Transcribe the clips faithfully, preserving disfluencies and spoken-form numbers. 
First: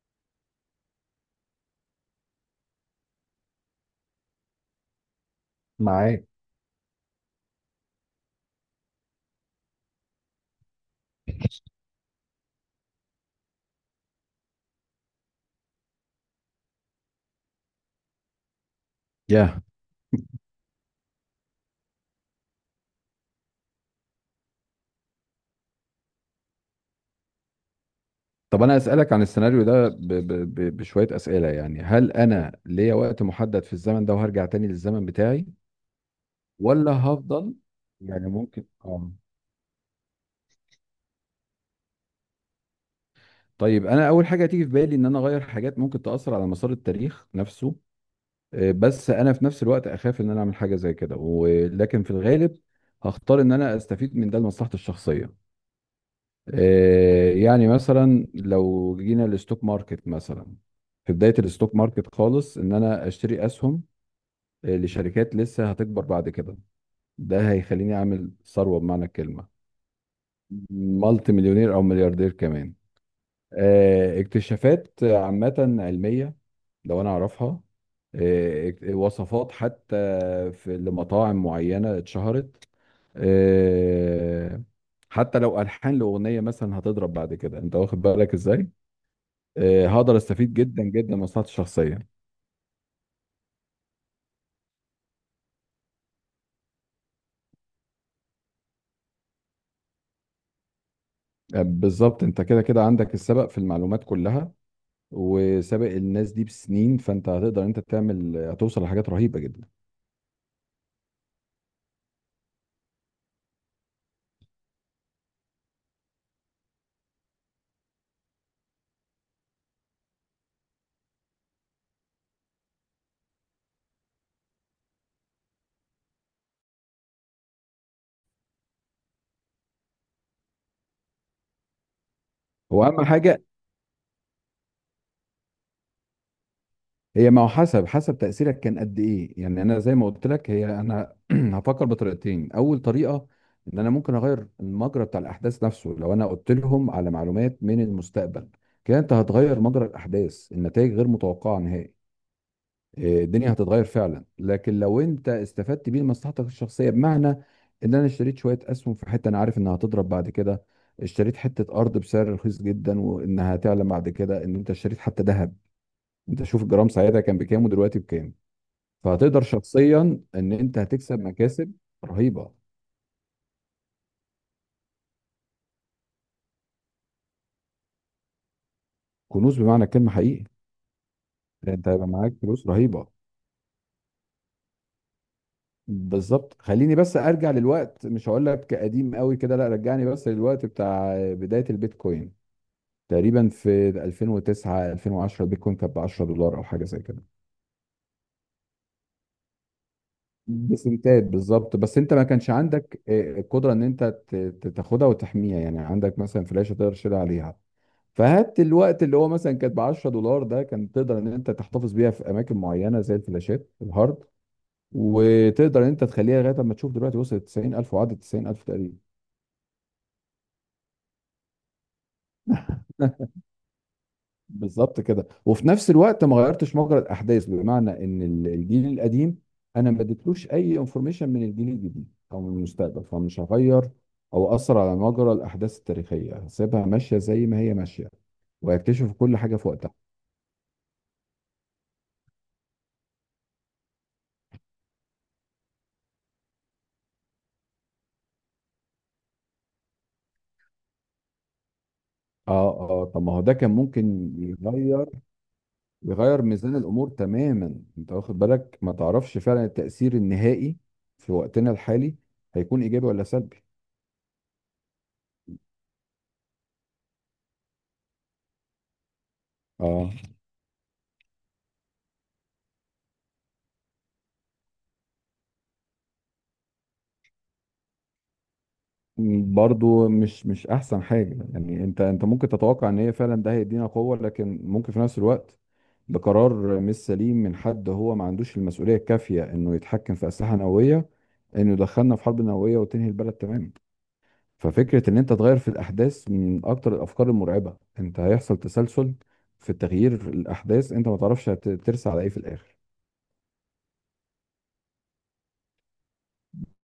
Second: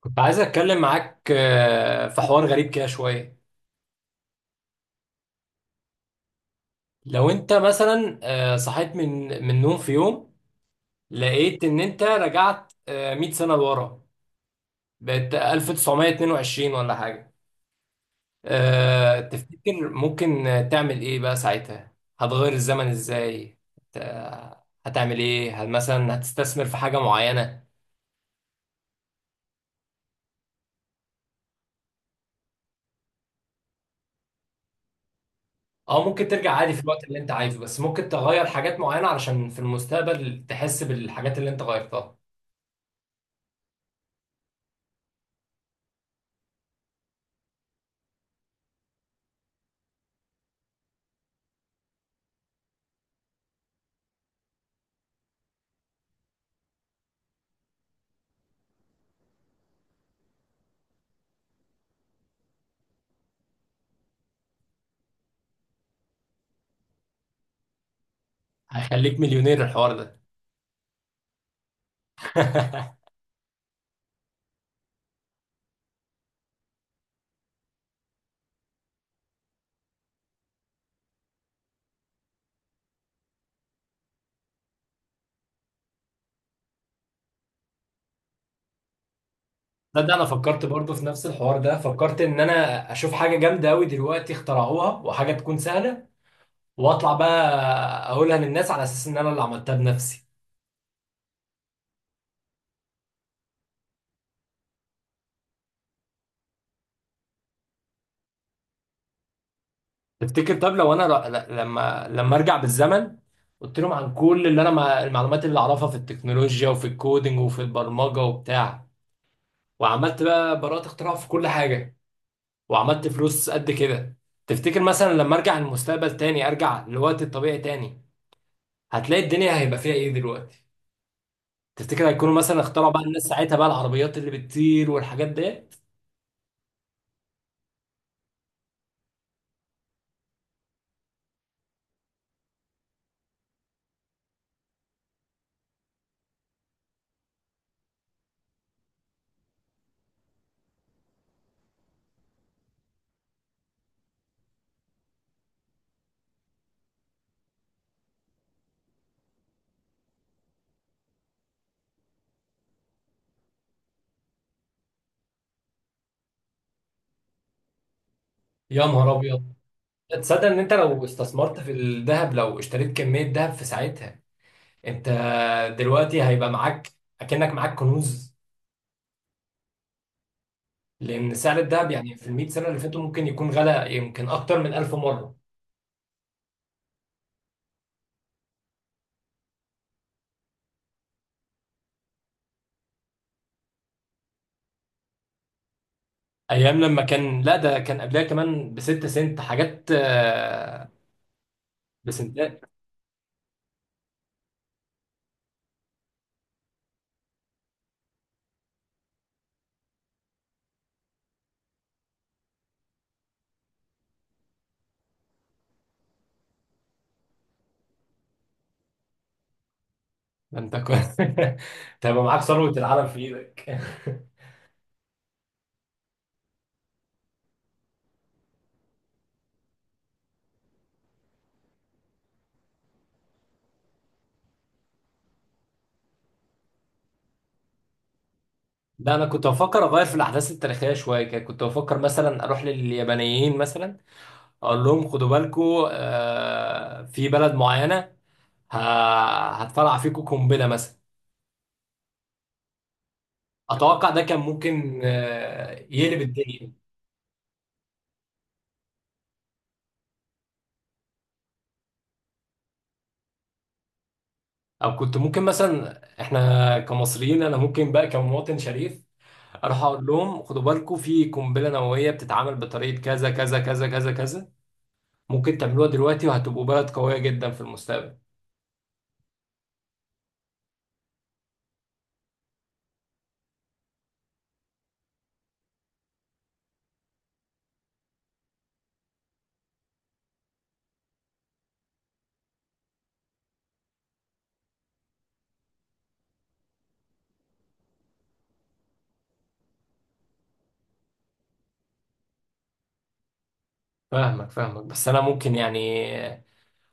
كنت عايز اتكلم معاك آه، في حوار غريب كده شويه. معاك. لو انت مثلا آه، صحيت من من نوم في يوم. لقيت ان انت رجعت آه، مية سنه لورا. بقت ألف وتسعمئة واثنين وعشرين ولا حاجه. آه، يا؟ تفتكر ممكن تعمل ايه بقى ساعتها؟ هتغير الزمن ازاي؟ هت- هتعمل ايه؟ هل مثلا هتستثمر في حاجه معينه؟ طب انا اسالك عن السيناريو ده ب... ب... ب... بشويه اسئله، يعني هل انا ليا وقت محدد في الزمن ده وهرجع تاني للزمن بتاعي اه، ممكن ترجع عادي في ولا الوقت اللي انت هفضل؟ عايزه، بس ممكن يعني تغير ممكن حاجات معينه اه. علشان في المستقبل تحس بالحاجات اللي انت غيرتها. طيب انا اول حاجه تيجي في بالي ان انا اغير حاجات ممكن تاثر على مسار التاريخ نفسه. آه، بس انا في نفس الوقت اخاف ان انا اعمل حاجه زي كده، ولكن في الغالب هختار ان انا استفيد من ده لمصلحتي الشخصيه. آه، يعني مثلا لو جينا للستوك ماركت مثلا، في بداية الستوك ماركت خالص، ان انا اشتري اسهم آه، لشركات لسه هتكبر بعد كده، ده هيخليني اعمل ثروة بمعنى هيخليك الكلمة. مليونير الحوار ده. مالتي مليونير او ملياردير كمان. آه، اكتشافات عامة علمية لو انا اعرفها، آه، اك- وصفات حتى في لمطاعم معينة اتشهرت، آه، حتى لو ألحان لأغنية مثلا هتضرب بعد كده، انت واخد بالك ازاي؟ آه، تصدق؟ هقدر انا استفيد فكرت جدا برضه في جدا من نفس مصلحتي الحوار ده، الشخصيه. فكرت ان انا اشوف حاجه جامده قوي دلوقتي اخترعوها وحاجه تكون سهله، واطلع بقى اقولها للناس على اساس ان انا اللي عملتها بنفسي. آه، بالظبط، انت كده كده عندك السبق في المعلومات كلها، وسابق الناس دي بسنين، فانت هتقدر انت تعمل، هتوصل لحاجات رهيبه جدا. تفتكر؟ طب لو انا ر- ل- لما لما ارجع بالزمن قلت لهم عن كل اللي انا، مع المعلومات اللي اعرفها في التكنولوجيا وفي الكودينج وفي البرمجه وبتاع، وعملت بقى براءة اختراع في كل حاجه، وعملت فلوس قد كده. تفتكر مثلا لما ارجع المستقبل تاني، ارجع لوقت الطبيعي تاني، هتلاقي الدنيا هيبقى فيها ايه دلوقتي؟ تفتكر هيكونوا مثلا هو اخترعوا بقى اهم الناس حاجه ساعتها بقى العربيات اللي بتطير والحاجات ديت؟ هي، ما هو حسب حسب تاثيرك كان قد ايه، يعني انا زي ما قلت لك، هي انا هفكر بطريقتين. اول طريقه ان انا ممكن اغير المجرى بتاع الاحداث نفسه لو انا قلت لهم على معلومات من المستقبل. كده انت هتغير مجرى الاحداث، النتائج غير متوقعه نهائي. إيه، الدنيا هتتغير فعلا. لكن لو انت استفدت بيه لمصلحتك الشخصيه، بمعنى ان انا اشتريت شويه اسهم في حته انا عارف انها هتضرب بعد كده، اشتريت حته ارض بسعر رخيص جدا وانها هتعلى بعد كده، ان انت اشتريت حتى ذهب، انت شوف الجرام ساعتها كان بكام ودلوقتي بكام، يا نهار فهتقدر ابيض! شخصيا تصدق ان ان انت انت لو هتكسب استثمرت في مكاسب الذهب، رهيبه. لو اشتريت كمية ذهب في ساعتها، انت دلوقتي هيبقى معاك، اكنك معاك كنوز. كنوز بمعنى الكلمه حقيقي. لان سعر يعني انت الذهب هيبقى يعني في معاك المئة فلوس سنة اللي فاتوا رهيبه. ممكن يكون غلى، يمكن اكتر من ألف مرة. بالظبط. خليني بس ارجع للوقت، مش هقول لك قديم قوي كده، لا، رجعني بس للوقت بتاع بدايه البيتكوين، تقريبا في ألفين وتسعة ألفين وعشرة، البيتكوين كانت ب عشرة دولار او ايام حاجه زي لما كده. كان، لا ده كان قبلها كمان بستة سنت حاجات آه، بسنتات بالظبط. بس انت ما كانش بسنتات. عندك آه، القدره ان انت ت- ت- تاخدها وتحميها، يعني عندك مثلا فلاشه تقدر تشيلها عليها. فهات الوقت اللي هو مثلا كانت ب عشرة دولار ده، كان تقدر ان انت تحتفظ بيها في اماكن معينه زي الفلاشات الهارد، وتقدر ان انت تخليها لغايه اما تشوف دلوقتي وصلت تسعين ألف وعدت تسعين ألف تقريبا. ده انت كنت تبقى معاك ثروة العالم في ايدك. بالظبط كده. وفي نفس الوقت ما غيرتش مجرى الاحداث، بمعنى ان ال- الجيل القديم، انا ما اديتلوش اي انفورميشن من الجيل الجديد او من المستقبل، فمش هغير او اثر على مجرى الاحداث التاريخيه، هسيبها ماشيه زي ما هي ماشيه، وهيكتشف لا، انا كل كنت حاجه في بفكر اغير وقتها. في الاحداث التاريخيه شويه كده. كنت بفكر مثلا اروح لليابانيين مثلا، اقول لهم خدوا بالكم، آه، في بلد معينه ه- هتفرقع فيكم قنبله مثلا. اه اه. طب ما هو ده كان اتوقع ده ممكن كان ممكن يغير، آه يقلب يغير الدنيا. ميزان الامور تماما. انت واخد بالك، ما تعرفش فعلا التاثير النهائي في وقتنا الحالي هيكون ايجابي ولا سلبي. او كنت ممكن مثلا، احنا كمصريين، انا ممكن بقى كمواطن شريف اروح اقول اه، لهم خدوا بالكم، في قنبله نوويه بتتعمل بطريقه كذا كذا كذا كذا كذا. ممكن تعملوها دلوقتي وهتبقوا بلد قويه جدا في المستقبل. برضو مش مش احسن حاجه، يعني انت انت ممكن تتوقع ان هي فعلا ده هيدينا قوه، لكن ممكن في نفس الوقت ده قرار مش سليم من حد هو ما عندوش المسؤوليه الكافيه انه يتحكم في اسلحه نوويه، انه يدخلنا في حرب نوويه وتنهي البلد تماما. ففكره ان انت تغير في الاحداث من اكتر الافكار المرعبه. انت هيحصل تسلسل في تغيير في الاحداث، انت ما تعرفش هت- ترسى على ايه في الاخر. فاهمك فاهمك، بس انا ممكن يعني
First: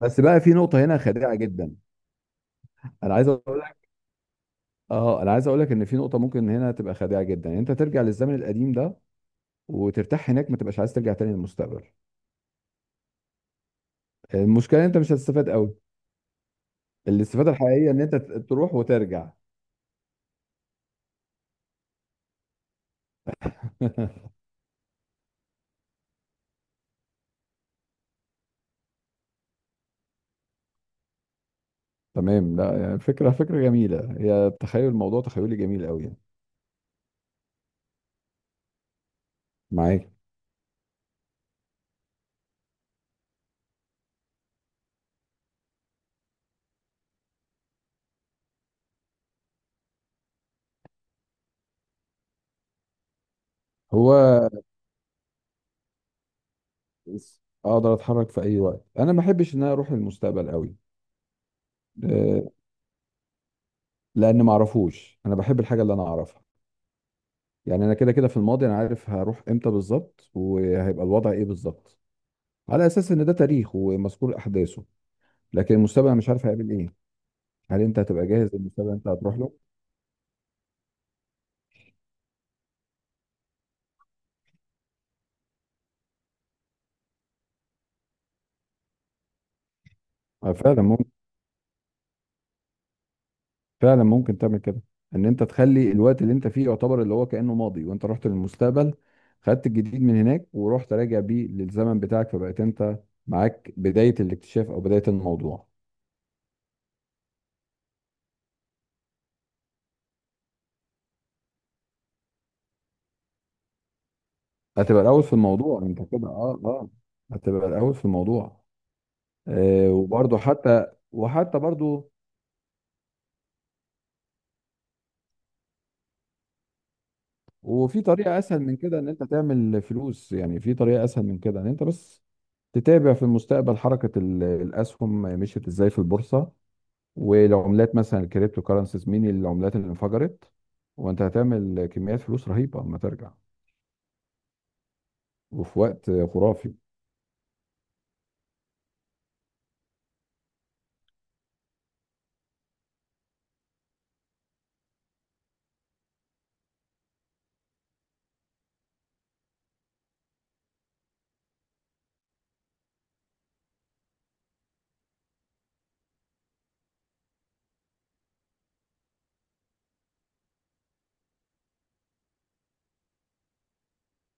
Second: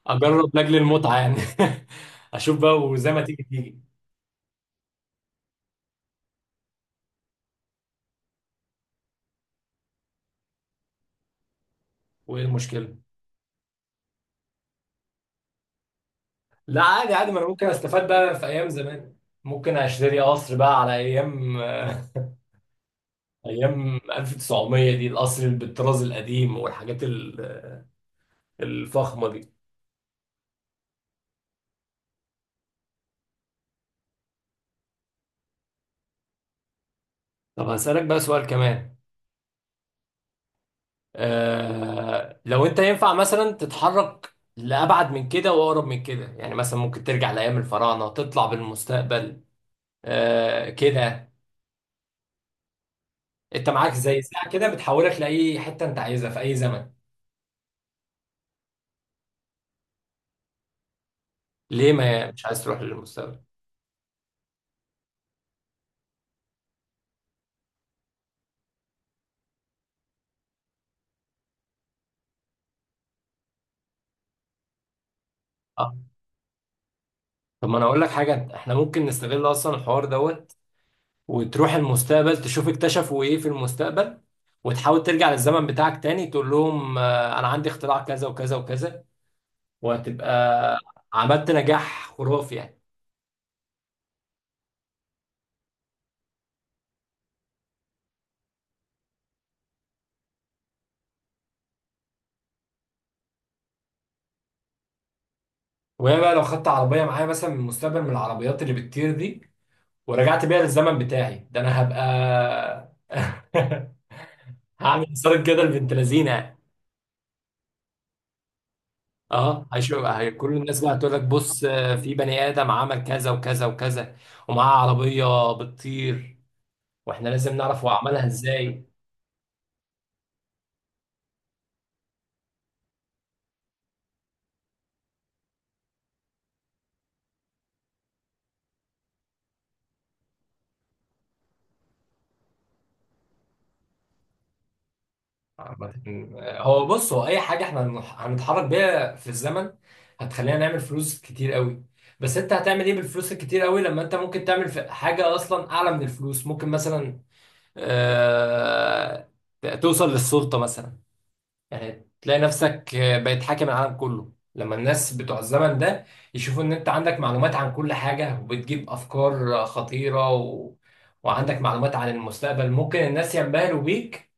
بس بقى في اجرب لاجل نقطه هنا المتعه خادعه يعني. جدا. اشوف بقى وزي انا ما عايز تيجي اقول، تيجي. اه انا عايز اقول لك ان في نقطه ممكن هنا تبقى خادعه جدا، يعني انت ترجع للزمن القديم ده وترتاح هناك، ما تبقاش عايز ترجع تاني للمستقبل. وايه المشكله؟ المشكله إن انت مش هتستفاد قوي. لا، عادي عادي، ما انا الاستفاده ممكن الحقيقيه ان استفاد انت بقى في ت- ايام تروح زمان. وترجع. ممكن اشتري قصر بقى على ايام، ايام ألف وتسعمية دي، القصر اللي بالطراز القديم والحاجات ال- الفخمه دي. تمام. لا يعني فكره، فكره جميله هي، تخيل الموضوع تخيلي جميل قوي يعني. طب هسألك بقى سؤال كمان. معاك. آه لو انت ينفع مثلا تتحرك لأبعد من كده وأقرب من كده، يعني مثلا ممكن ترجع لأيام الفراعنة، تطلع بالمستقبل، آه، كده. انت معاك زي ساعه هو كده بتحولك لاي حته انت عايزها في اي زمن. بس اقدر اتحرك في اي وقت؟ انا ما بحبش ان انا اروح للمستقبل قوي. ليه؟ ما آه، مش عايز تروح للمستقبل؟ لان ما اعرفوش، انا بحب الحاجه اللي انا اعرفها، يعني انا كده كده في الماضي انا عارف هروح امتى بالظبط وهيبقى الوضع ايه بالظبط، على اساس ان ده تاريخ ومذكور احداثه. لكن اه، المستقبل أنا مش عارف هيعمل ايه. طب ما هل انا انت اقول لك هتبقى جاهز حاجه، احنا للمستقبل اللي ممكن انت هتروح نستغل له؟ اصلا الحوار دوت، وتروح المستقبل تشوف اكتشفوا ايه في المستقبل، وتحاول ترجع للزمن بتاعك تاني، تقول لهم آه، انا عندي اختراع كذا وكذا وكذا، وهتبقى آه، فعلا ممكن. عملت نجاح خرافي يعني. فعلا ممكن تعمل كده، ان انت تخلي الوقت اللي انت فيه يعتبر اللي هو كانه ماضي، وانت رحت للمستقبل، خدت الجديد من هناك ورحت راجع بيه للزمن بتاعك، فبقيت انت معاك بدايه الاكتشاف او بدايه الموضوع. وهي بقى لو خدت عربيه معايا مثلا من المستقبل، من العربيات اللي بتطير دي، ورجعت بيها للزمن بتاعي ده، انا هبقى هتبقى هعمل الاول في صارت كده الموضوع البنت انت كده، لذينه يعني. اه اه هتبقى الاول في الموضوع. اه، آه هيشوف هي- وبرضه كل الناس حتى، بقى هتقول لك وحتى بص، آه، برضه. في بني ادم عمل كذا وكذا وكذا، ومعاه عربيه بتطير، واحنا لازم نعرف هو وفي عملها طريقة أسهل من ازاي. كده إن أنت تعمل فلوس، يعني في طريقة أسهل من كده إن أنت بس تتابع في المستقبل حركة ال- الأسهم مشيت إزاي في البورصة، والعملات مثلا الكريبتو كارنسيز مين العملات اللي انفجرت، وأنت هتعمل كميات فلوس رهيبة أما ترجع، وفي عامة، وقت آه، خرافي. هو بص، هو اي حاجه احنا هنح- هنتحرك بيها في الزمن هتخلينا نعمل فلوس كتير قوي. بس انت هتعمل ايه بالفلوس الكتير قوي لما انت ممكن تعمل في- حاجه اصلا اعلى من الفلوس؟ ممكن مثلا، آه توصل للسلطه مثلا، يعني تلاقي نفسك بقيت حاكم العالم كله لما الناس بتوع الزمن ده يشوفوا ان انت عندك معلومات عن كل حاجة وبتجيب افكار خطيرة و... وعندك معلومات عن المستقبل، ممكن الناس ينبهروا بيك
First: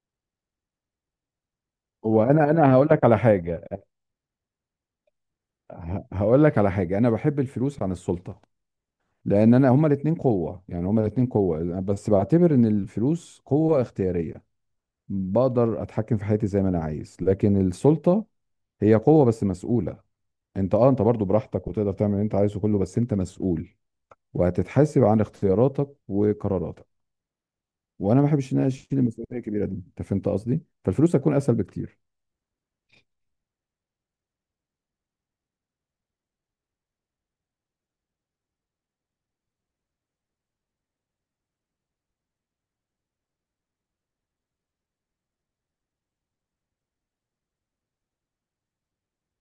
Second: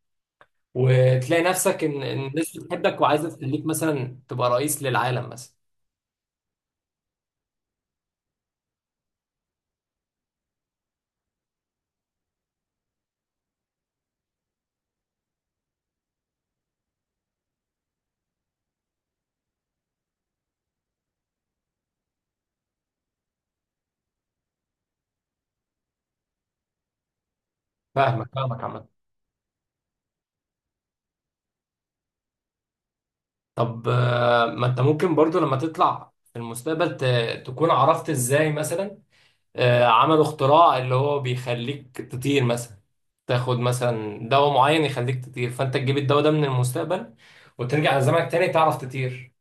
وتلاقي نفسك ان إن وأنا الناس أنا هقول بتحبك لك على وعايزة تخليك حاجة، مثلا تبقى رئيس للعالم مثلا. ه- هقول لك على حاجة. أنا بحب الفلوس عن السلطة، لأن أنا هما الاتنين قوة، يعني هما الاتنين قوة، بس بعتبر إن الفلوس قوة اختيارية، بقدر اتحكم في حياتي زي ما انا عايز. لكن السلطة هي قوة بس مسؤولة. انت اه انت برضو براحتك وتقدر تعمل اللي انت عايزه كله، بس انت مسؤول وهتتحاسب عن اختياراتك وقراراتك. وانا فاهمك ما بحبش ان فاهمك، انا عامة. اشيل المسؤوليه الكبيره دي، انت فهمت قصدي. فالفلوس هتكون اسهل بكتير. طب، آه، ما انت ممكن برضو لما تطلع في المستقبل ت... تكون عرفت ازاي مثلا، آه، عملوا اختراع اللي هو بيخليك تطير مثلا. تاخد مثلا دواء معين يخليك تطير، فانت تجيب الدواء ده من المستقبل وترجع لزمنك تاني تعرف تطير.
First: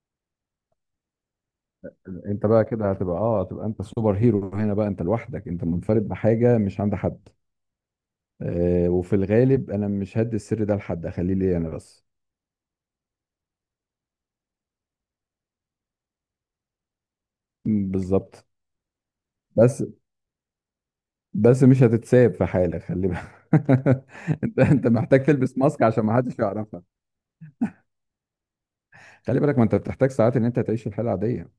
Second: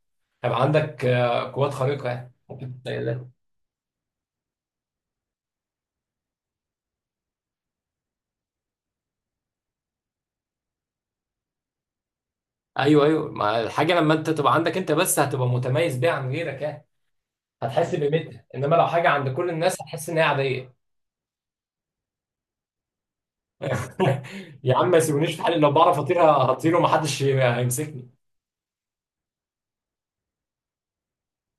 هيبقى عندك، آه، قوات خارقة، يعني انت بقى ممكن كده تتخيل هتبقى ده. اه، هتبقى انت سوبر هيرو هنا بقى، انت لوحدك، انت منفرد بحاجه مش عند حد. آه وفي الغالب انا مش هدي السر ده لحد، اخليه ليا انا بس. ايوه ايوه، ما الحاجة لما انت تبقى عندك انت بس هتبقى متميز بيها عن غيرك يعني. م، هتحس بالظبط. بقيمتها، انما لو حاجة عند كل الناس بس هتحس ان هي عادية. بس مش هتتساب في حالة، خلي بالك. انت يا انت عم، ما محتاج يسيبونيش في حالي، تلبس لو ماسك بعرف عشان ما اطير حدش هطير يعرفك. ومحدش هيمسكني. خلي بالك، ما انت بتحتاج ساعات ان انت تعيش الحالة عادية.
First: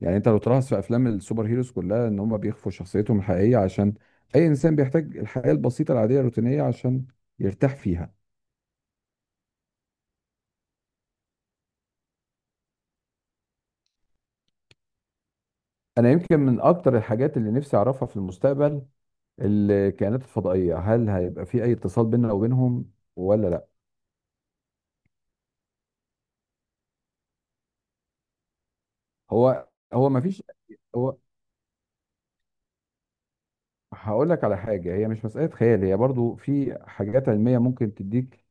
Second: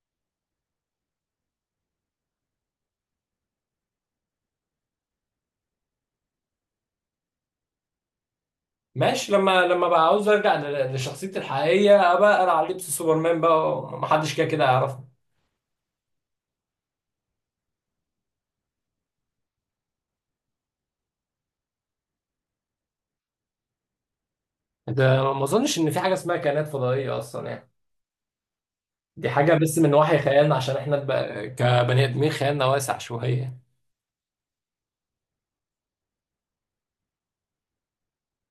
يعني انت لو تلاحظ في افلام السوبر هيروز كلها ان هم بيخفوا شخصيتهم الحقيقية، عشان اي انسان بيحتاج الحياة البسيطة العادية الروتينية عشان يرتاح فيها. ماشي، لما لما بقى عاوز ارجع ل- لشخصيتي الحقيقيه، ابقى انا على لبس سوبرمان بقى ومحدش كده كده يعرفني. انا يمكن من اكتر الحاجات اللي نفسي اعرفها في المستقبل الكائنات الفضائية، هل هيبقى في اي اتصال بيننا وبينهم ولا لا. ده ما اظنش ان في حاجه اسمها كائنات فضائيه اصلا، يعني دي حاجه هو بس من هو وحي ما فيش؟ خيالنا عشان احنا بقى كبني ادمين خيالنا واسع شويه. هقول لك على حاجة، هي مش مسألة خيال، هي برضو في حاجات علمية ممكن تديك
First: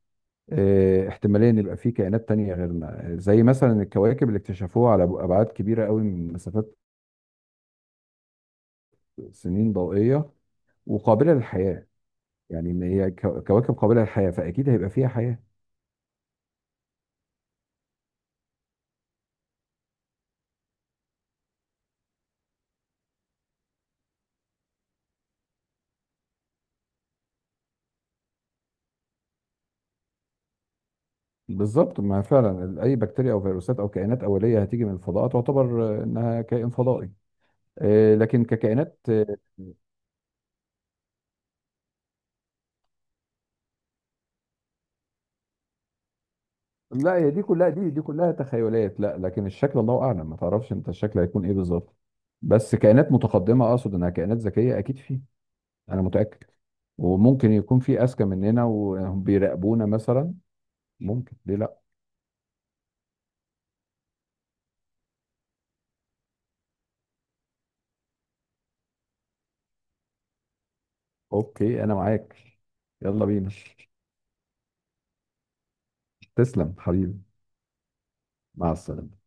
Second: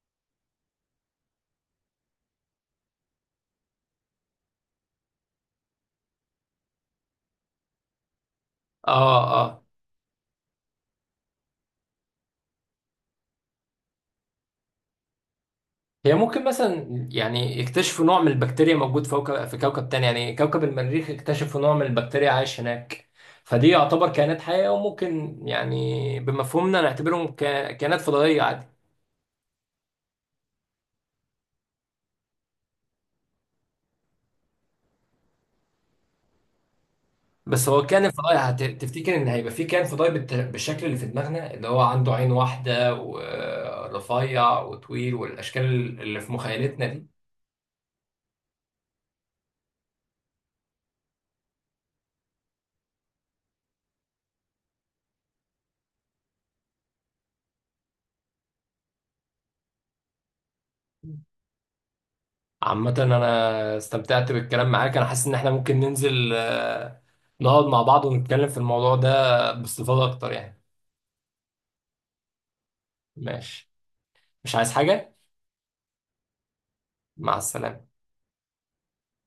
آه، احتمالية ان يبقى في كائنات تانية غيرنا، زي مثلا الكواكب اللي اكتشفوها على أبعاد كبيرة قوي، من مسافات اه اه. سنين ضوئية، وقابلة للحياة. يعني ان هي كو- كواكب قابلة للحياة، فأكيد هيبقى فيها حياة. هي ممكن مثلا يعني يكتشفوا نوع من البكتيريا موجود فوق في كوكب تاني، يعني كوكب المريخ اكتشفوا نوع من البكتيريا عايش هناك. فدي يعتبر كائنات حيه، وممكن يعني بمفهومنا نعتبرهم ك- كائنات فضائيه عادي. بالظبط، ما فعلا ال- أي بكتيريا أو فيروسات أو كائنات أولية هتيجي من الفضاء تعتبر آه، إنها كائن فضائي. بس هو كان آه، فضاي، لكن هت- ككائنات، تفتكر ان هيبقى في كان فضاي بالت- بالشكل اللي في دماغنا، اللي هو عنده عين واحده ورفيع وطويل والاشكال اللي في مخيلتنا دي؟ لا، هي دي كلها، دي دي كلها تخيلات. لا لكن الشكل الله اعلم، ما تعرفش انت الشكل هيكون ايه بالظبط. بس كائنات متقدمه اقصد، انها كائنات ذكيه اكيد في، انا متاكد. وممكن يكون في اذكى مننا وهم بيراقبونا مثلا، ممكن، ليه لا؟ عامه انا استمتعت بالكلام معاك، انا حاسس ان احنا ممكن ننزل، آه، نقعد مع بعض ونتكلم في الموضوع ده باستفاضه اكتر يعني. اوكي انا معاك. يلا بينا. ماشي، مش عايز حاجه. تسلم حبيبي. مع السلامه. مع السلامه.